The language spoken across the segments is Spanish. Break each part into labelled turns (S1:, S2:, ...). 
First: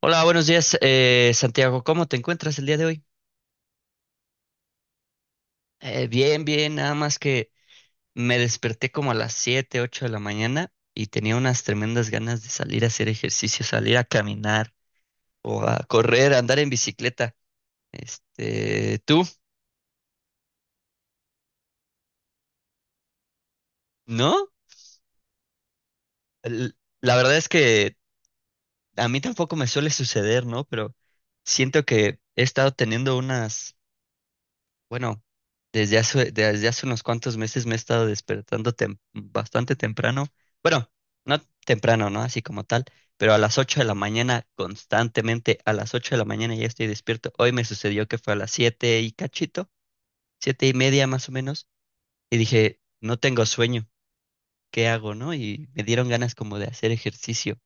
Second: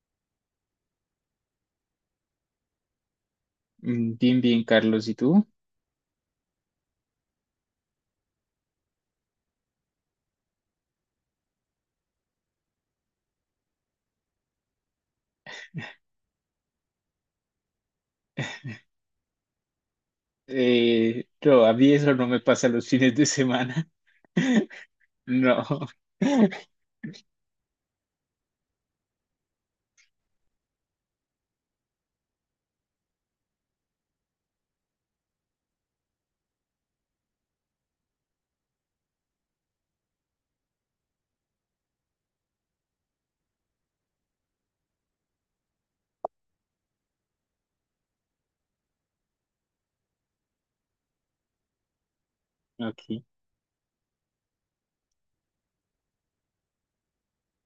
S1: Hola, buenos días, Santiago. ¿Cómo te encuentras el día de hoy?
S2: Bien, bien, Carlos, ¿y tú?
S1: Bien, bien, nada más que me desperté como a las 7, 8 de la mañana y tenía unas tremendas ganas de salir a hacer ejercicio, salir a caminar o a correr, a andar en bicicleta. Este, ¿tú?
S2: No, a mí eso no me pasa los fines de semana.
S1: ¿No?
S2: No.
S1: El- La verdad es que a mí tampoco me suele suceder, ¿no? Pero siento que he estado teniendo unas, bueno, desde hace unos cuantos meses me he estado despertando bastante temprano. Bueno, no temprano, ¿no? Así como tal, pero a las 8 de la mañana, constantemente, a las 8 de la mañana ya estoy despierto. Hoy me sucedió que fue a las 7 y cachito, siete y media más o menos, y dije, no
S2: Ok.
S1: tengo sueño, ¿qué hago, no? Y me dieron ganas como de hacer ejercicio.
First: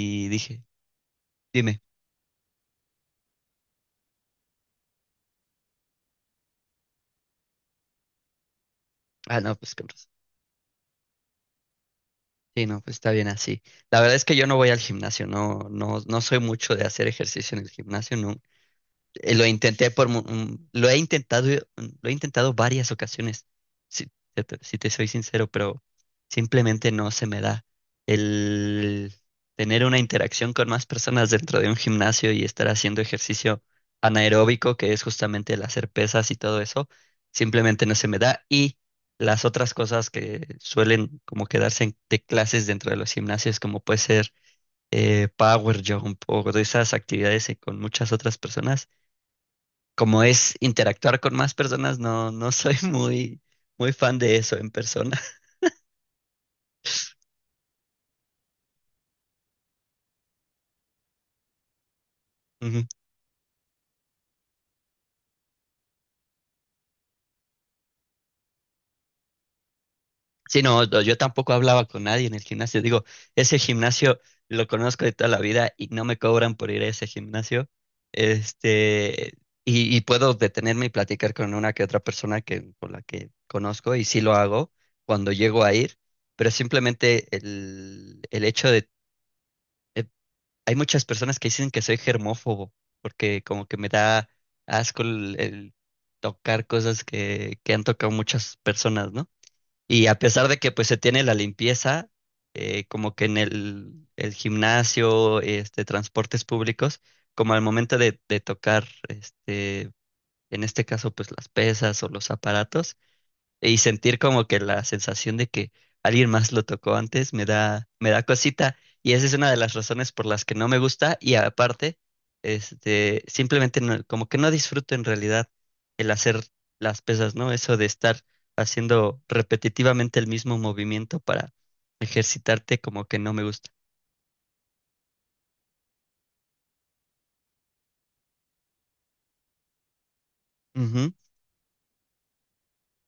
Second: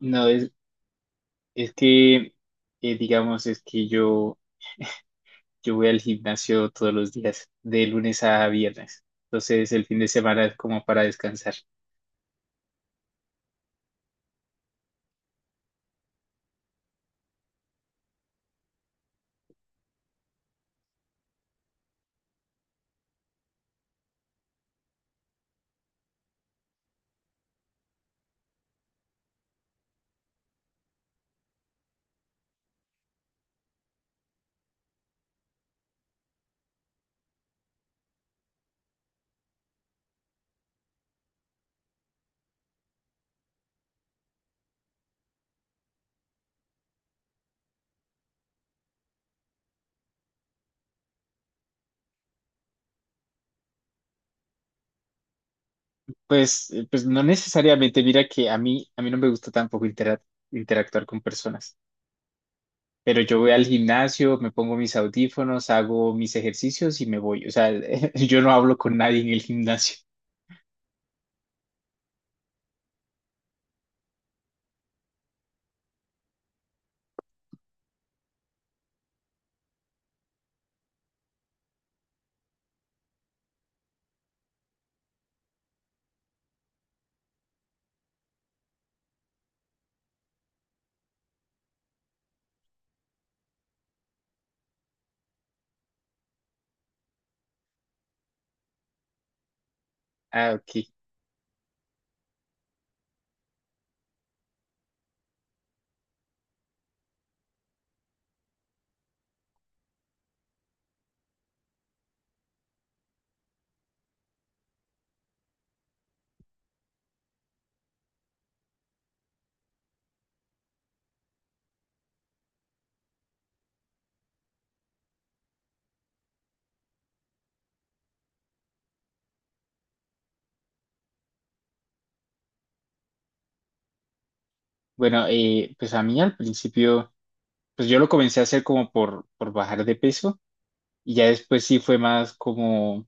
S2: No, es,
S1: dije,
S2: es
S1: dime,
S2: que, digamos, yo voy al gimnasio todos los días, de lunes a viernes.
S1: ah, no,
S2: Entonces,
S1: pues
S2: el
S1: con
S2: fin de
S1: razón.
S2: semana es como para descansar.
S1: Sí, no, pues está bien así. La verdad es que yo no voy al gimnasio, no, no, no soy mucho de hacer ejercicio en el gimnasio, no. Lo intenté lo he intentado, lo he intentado varias ocasiones, si, si te soy sincero, pero simplemente no se me da el tener una interacción con más personas dentro de un gimnasio y estar haciendo ejercicio anaeróbico, que es justamente el hacer pesas y todo eso, simplemente no se me da. Y las otras cosas que suelen como quedarse de clases dentro de los gimnasios, como puede ser power jump o de esas actividades con muchas otras personas como es interactuar con más personas, no, no soy muy, muy fan de eso en persona.
S2: Pues, pues no necesariamente, mira que a mí no me gusta tampoco interactuar con personas.
S1: Ujú.
S2: Pero yo voy al gimnasio, me pongo mis audífonos, hago mis ejercicios y me voy. O sea, yo no hablo con nadie en el gimnasio.
S1: Sí, no, no, yo tampoco hablaba con nadie en el gimnasio. Digo, ese gimnasio lo conozco de toda la vida y no me cobran por ir a ese gimnasio. Este, y puedo detenerme y platicar con una que otra persona que, con la que conozco y sí lo hago cuando llego a ir, pero simplemente el hecho de, eh, hay muchas personas que dicen que soy germófobo, porque como que me da asco el tocar cosas que han tocado muchas personas, ¿no? Y a pesar
S2: Ah,
S1: de que pues
S2: ok.
S1: se tiene la limpieza, como que en el gimnasio, este, transportes públicos, como al momento de tocar, este, en este caso pues las pesas o los aparatos, y sentir como que la sensación de que alguien más lo tocó antes me da cosita. Y esa es una de las razones por las que no me gusta. Y aparte, este, simplemente como que no disfruto en realidad el hacer las pesas, ¿no? Eso de estar haciendo repetitivamente el mismo movimiento para ejercitarte, como que no me gusta.
S2: Bueno, pues a mí al principio, pues yo lo comencé a hacer como por bajar de peso
S1: Ujú.
S2: y ya después sí fue más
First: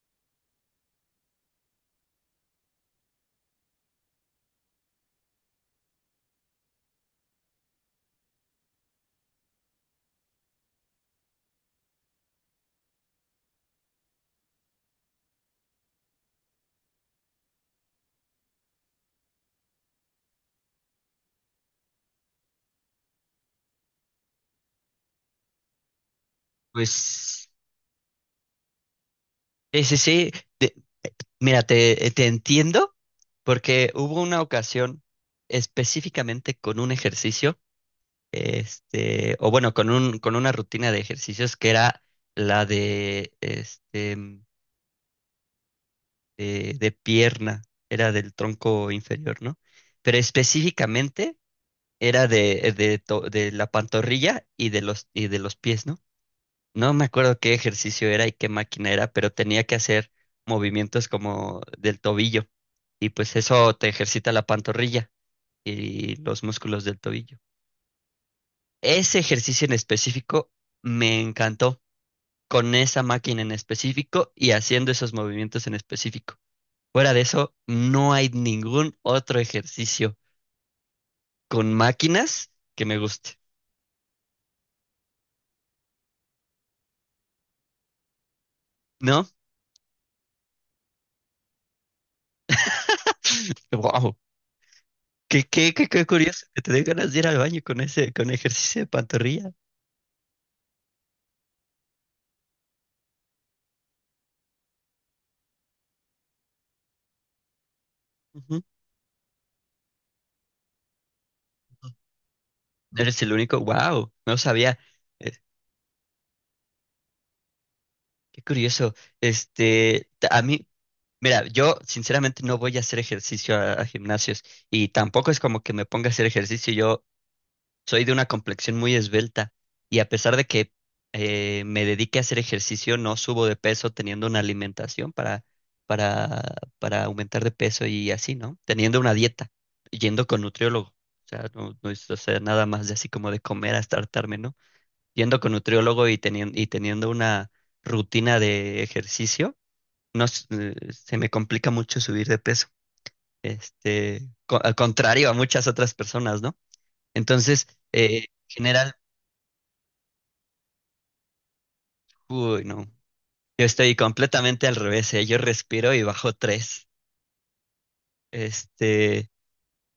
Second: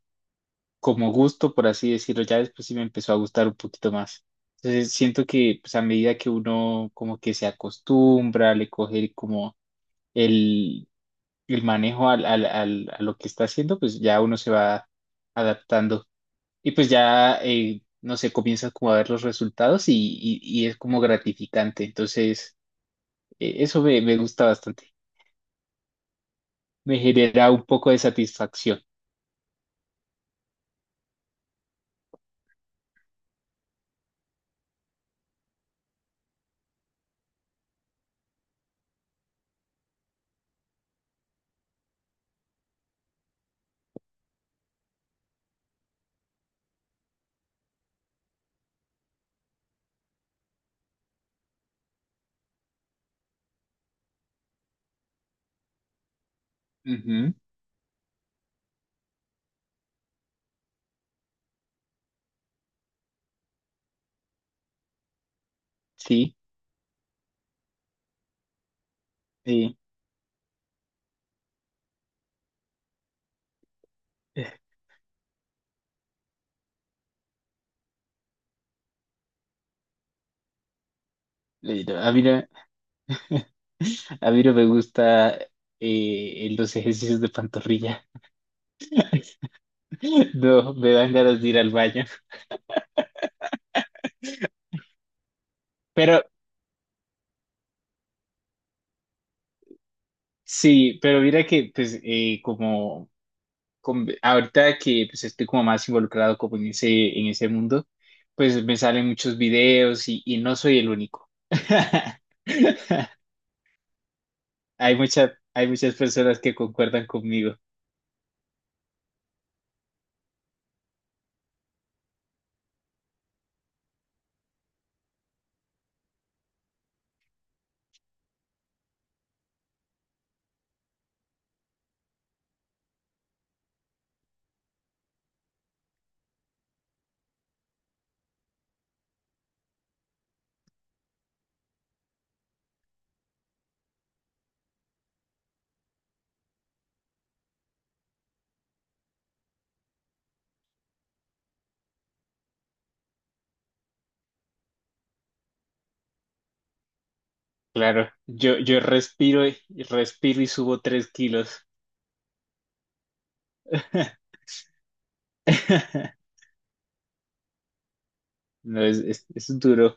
S2: como gusto, por así decirlo. Ya después sí me empezó a gustar un poquito más. Entonces siento que pues a medida que uno como que se acostumbra, le coge como el, el manejo al a lo que está haciendo, pues ya uno se va adaptando y pues ya, no sé, comienzas como a ver los resultados y es como gratificante. Entonces, eso me gusta bastante. Me
S1: Pues
S2: genera un poco de satisfacción.
S1: sí, sí, sí. Mira, te entiendo porque hubo una ocasión específicamente con un ejercicio este, o bueno, con un, con una rutina de ejercicios que era la de, este, de pierna, era del tronco inferior, ¿no? Pero específicamente era de, de la pantorrilla y de los pies, ¿no? No me
S2: Ujú,
S1: acuerdo qué ejercicio era y qué máquina era, pero tenía que hacer movimientos como del tobillo. Y pues eso te ejercita la pantorrilla y
S2: sí,
S1: los músculos del tobillo. Ese ejercicio en
S2: sí.
S1: específico me encantó con esa máquina en específico y haciendo esos movimientos en específico. Fuera de eso, no hay ningún otro ejercicio con
S2: No, a mí no,
S1: máquinas que me guste,
S2: a mí no me gusta los ejercicios de pantorrilla.
S1: ¿no?
S2: No, me dan ganas de ir al baño.
S1: ¡Wow! Qué, qué, qué, qué
S2: Pero
S1: curioso que te den ganas de ir al baño con ese, con ejercicio de pantorrilla.
S2: sí, pero mira que pues ahorita que pues, estoy como más involucrado como en en ese mundo,
S1: Ujú.
S2: pues me salen muchos videos y no soy el único.
S1: Eres el único, wow, no sabía.
S2: Hay
S1: Eh,
S2: mucha, hay muchas personas que concuerdan conmigo.
S1: qué curioso. Este, a mí, mira, yo sinceramente no voy a hacer ejercicio a gimnasios y tampoco es como que me ponga a hacer ejercicio. Yo soy de una complexión muy esbelta y a pesar de que me dedique a hacer ejercicio, no subo de peso teniendo una alimentación para, para aumentar de peso y así, ¿no? Teniendo una dieta, yendo con nutriólogo. O sea, no, no es o sea, nada más de así como de comer hasta hartarme, ¿no? Yendo con nutriólogo y teniendo una rutina de ejercicio, no, se me complica mucho subir de peso. Este, al contrario a muchas otras personas, ¿no? Entonces,
S2: Claro, yo
S1: general
S2: respiro y respiro y subo 3 kilos.
S1: Uy, no. Yo estoy completamente al revés, ¿eh? Yo respiro y bajo tres.
S2: No,
S1: Este,
S2: es duro.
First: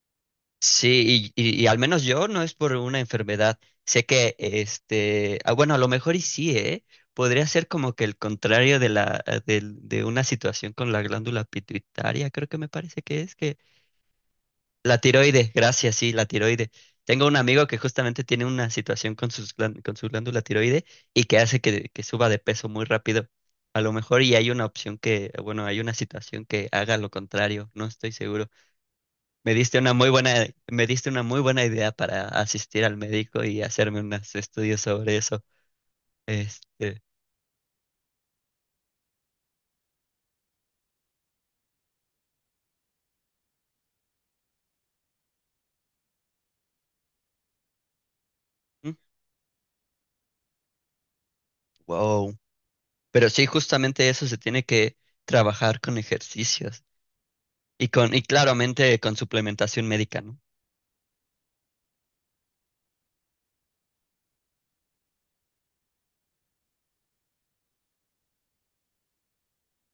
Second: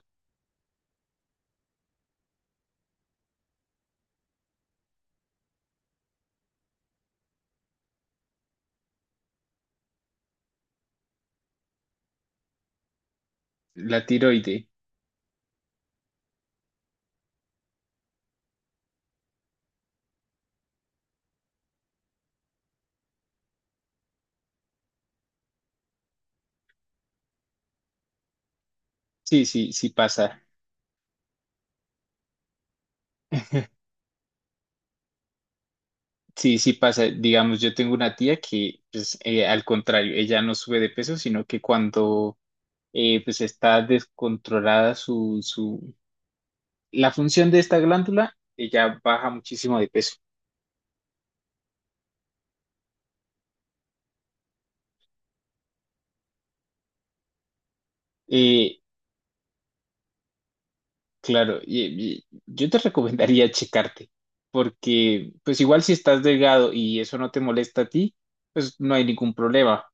S1: sí, y al menos yo no es por una enfermedad. Sé que, este, ah, bueno, a lo mejor y sí, ¿eh? Podría ser como que el contrario de de, una situación con la glándula pituitaria, creo que me parece que es,
S2: La tiroide.
S1: la tiroide, gracias, sí, la tiroide. Tengo un amigo que justamente tiene una situación con con su glándula tiroide y que hace que suba de peso muy rápido. A lo mejor y hay una opción que, bueno, hay una situación que haga lo contrario, no estoy seguro.
S2: Sí,
S1: Me
S2: sí,
S1: diste
S2: sí
S1: una muy
S2: pasa.
S1: buena, me diste una muy buena idea para asistir al médico y hacerme unos estudios sobre eso.
S2: Sí, sí
S1: Este,
S2: pasa. Digamos, yo tengo una tía que, pues, al contrario, ella no sube de peso, sino que cuando pues está descontrolada la función de esta glándula,
S1: mm,
S2: ella baja muchísimo de peso.
S1: wow. Pero sí, justamente eso se tiene que trabajar con ejercicios y con, y
S2: Eh,
S1: claramente con suplementación médica, ¿no?
S2: claro, y yo te recomendaría checarte, porque pues igual si estás delgado y eso no te molesta a ti, pues no hay ningún problema,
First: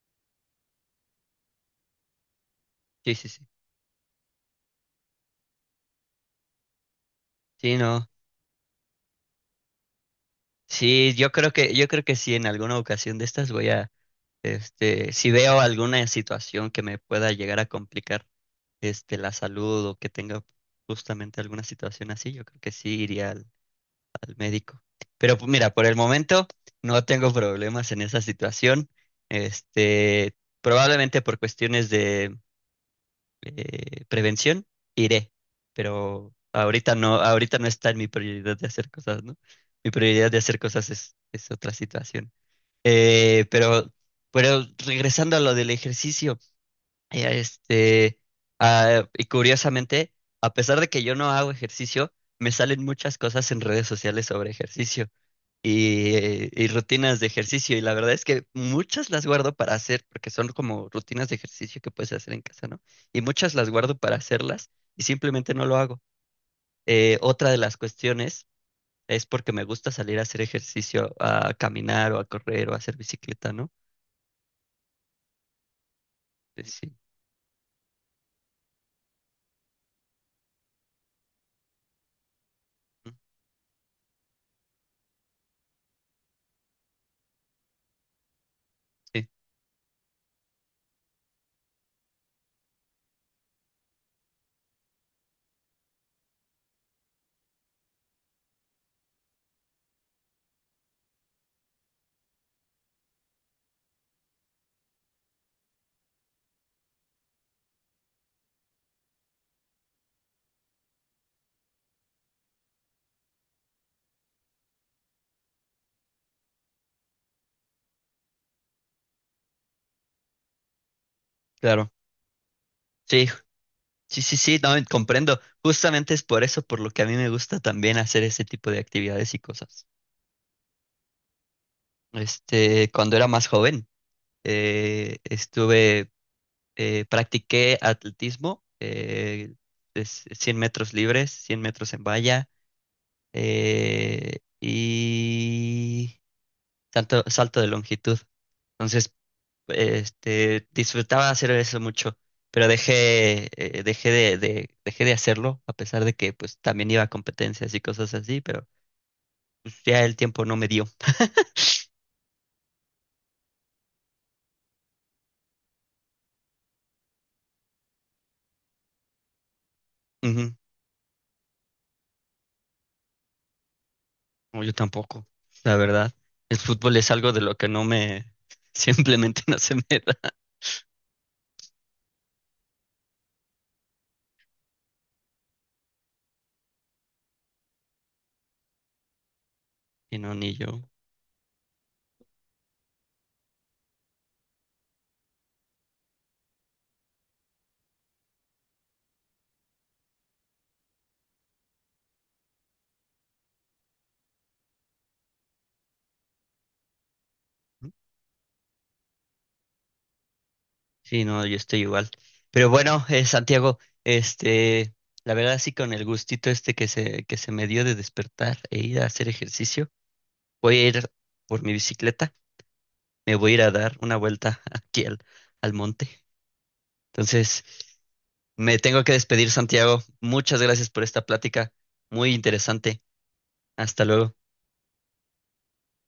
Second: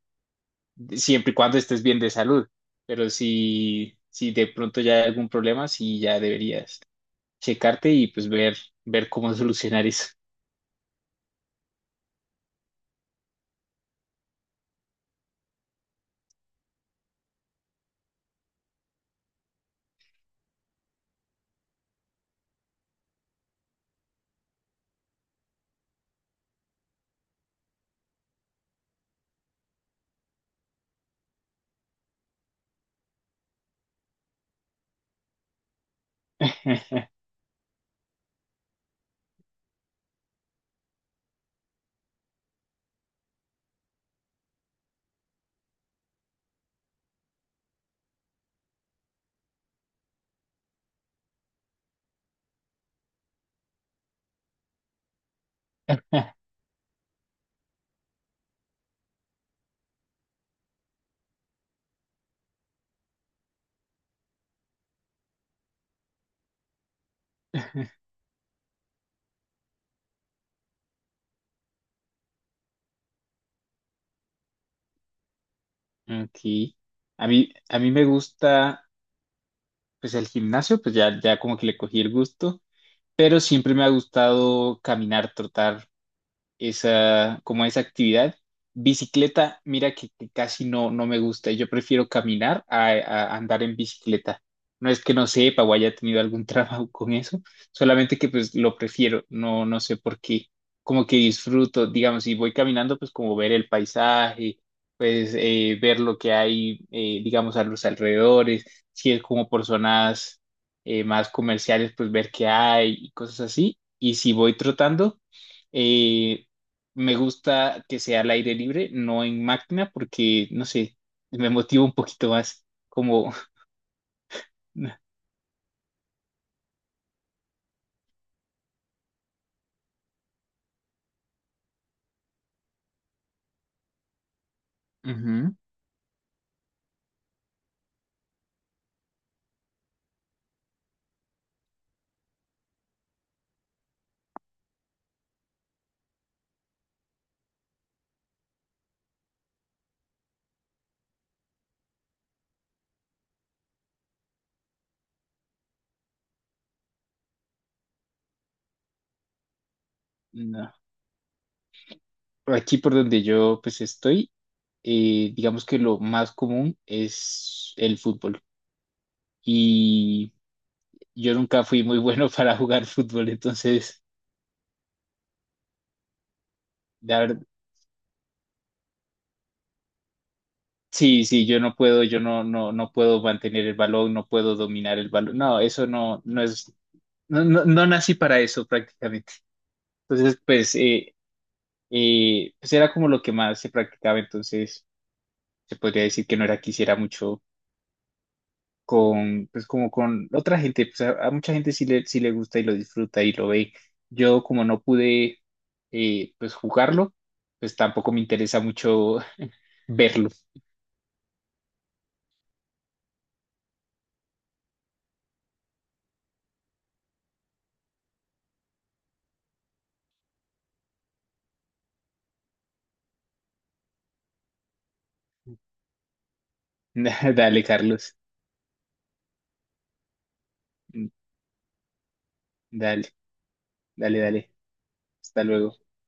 S2: de- siempre y cuando estés bien de salud. Pero
S1: Sí, sí, sí.
S2: si de pronto ya hay algún problema, sí ya deberías
S1: Sí,
S2: checarte
S1: no.
S2: y pues ver, ver cómo solucionar eso.
S1: Sí, yo creo que sí, en alguna ocasión de estas voy a, este, si veo alguna situación que me pueda llegar a complicar, este, la salud o que tenga justamente alguna situación así, yo creo que sí iría al, al médico. Pero pues, mira, por el momento no tengo problemas en esa situación. Este, probablemente por cuestiones de prevención, iré. Pero ahorita no está en mi prioridad de hacer cosas, ¿no? Mi prioridad de hacer cosas es otra situación. Eh, pero, pero regresando a lo del ejercicio, este, ah, y curiosamente, a pesar de que yo no hago ejercicio, me salen muchas cosas en redes sociales sobre ejercicio y rutinas de ejercicio. Y la verdad es que muchas las guardo para hacer, porque son como rutinas de ejercicio que puedes hacer en casa, ¿no? Y muchas las guardo para hacerlas y simplemente no lo hago. Otra de las cuestiones es porque me gusta salir a hacer ejercicio, a caminar o a correr o a hacer bicicleta, ¿no?
S2: Ok.
S1: Sí,
S2: A mí me gusta pues el gimnasio, pues ya como que le cogí el gusto,
S1: mm,
S2: pero siempre me ha gustado caminar, trotar, esa, como esa actividad.
S1: sí,
S2: Bicicleta, mira que casi no, no me gusta. Yo prefiero caminar a andar en bicicleta. No es que no sepa o haya tenido algún trabajo con eso, solamente que pues lo prefiero. No, no sé por qué. Como que disfruto, digamos, si voy caminando, pues como ver el paisaje, pues ver lo que hay, digamos, a los alrededores. Si es como por zonas más comerciales, pues ver qué hay y cosas así. Y si voy trotando, eh, me gusta que sea al aire libre, no en máquina, porque, no sé, me motiva
S1: claro.
S2: un poquito más,
S1: Sí,
S2: como,
S1: sí, sí, sí, no, comprendo. Justamente es por eso por lo que a mí me gusta también hacer ese tipo de actividades y cosas. Este, cuando era más joven,
S2: ujú.
S1: estuve practiqué atletismo, es 100 metros libres, 100 metros en valla y salto, salto de longitud. Entonces, este, disfrutaba hacer eso mucho, pero dejé, dejé de hacerlo, a pesar de que pues también iba a competencias y cosas así, pero pues, ya el tiempo no me
S2: No.
S1: dio.
S2: Por aquí por donde yo pues estoy, digamos que lo más común es el fútbol. Y
S1: Ujú.
S2: yo nunca fui muy bueno para jugar fútbol, entonces,
S1: No, yo tampoco, la verdad. El fútbol es
S2: la
S1: algo de
S2: verdad,
S1: lo que no me, simplemente no se me da.
S2: sí, sí, yo no, no, no puedo mantener el balón, no puedo dominar el balón. No es, no, no, no nací para eso prácticamente.
S1: Y no,
S2: Entonces,
S1: ni
S2: pues,
S1: yo.
S2: y pues era como lo que más se practicaba, entonces se podría decir que no era que hiciera mucho con, pues como con otra gente, pues a mucha gente sí sí le gusta y lo disfruta y lo ve. Yo como no pude pues jugarlo, pues tampoco me interesa mucho verlo.
S1: Sí, no, yo estoy igual. Pero bueno, Santiago, este, la verdad sí con el gustito este que se me dio de despertar e ir a hacer ejercicio, voy a ir por mi bicicleta, me voy a ir a dar una vuelta aquí al, al monte. Entonces,
S2: Dale, Carlos.
S1: me tengo que despedir, Santiago. Muchas gracias por esta plática, muy interesante.
S2: Dale,
S1: Hasta
S2: dale,
S1: luego.
S2: dale. Hasta luego.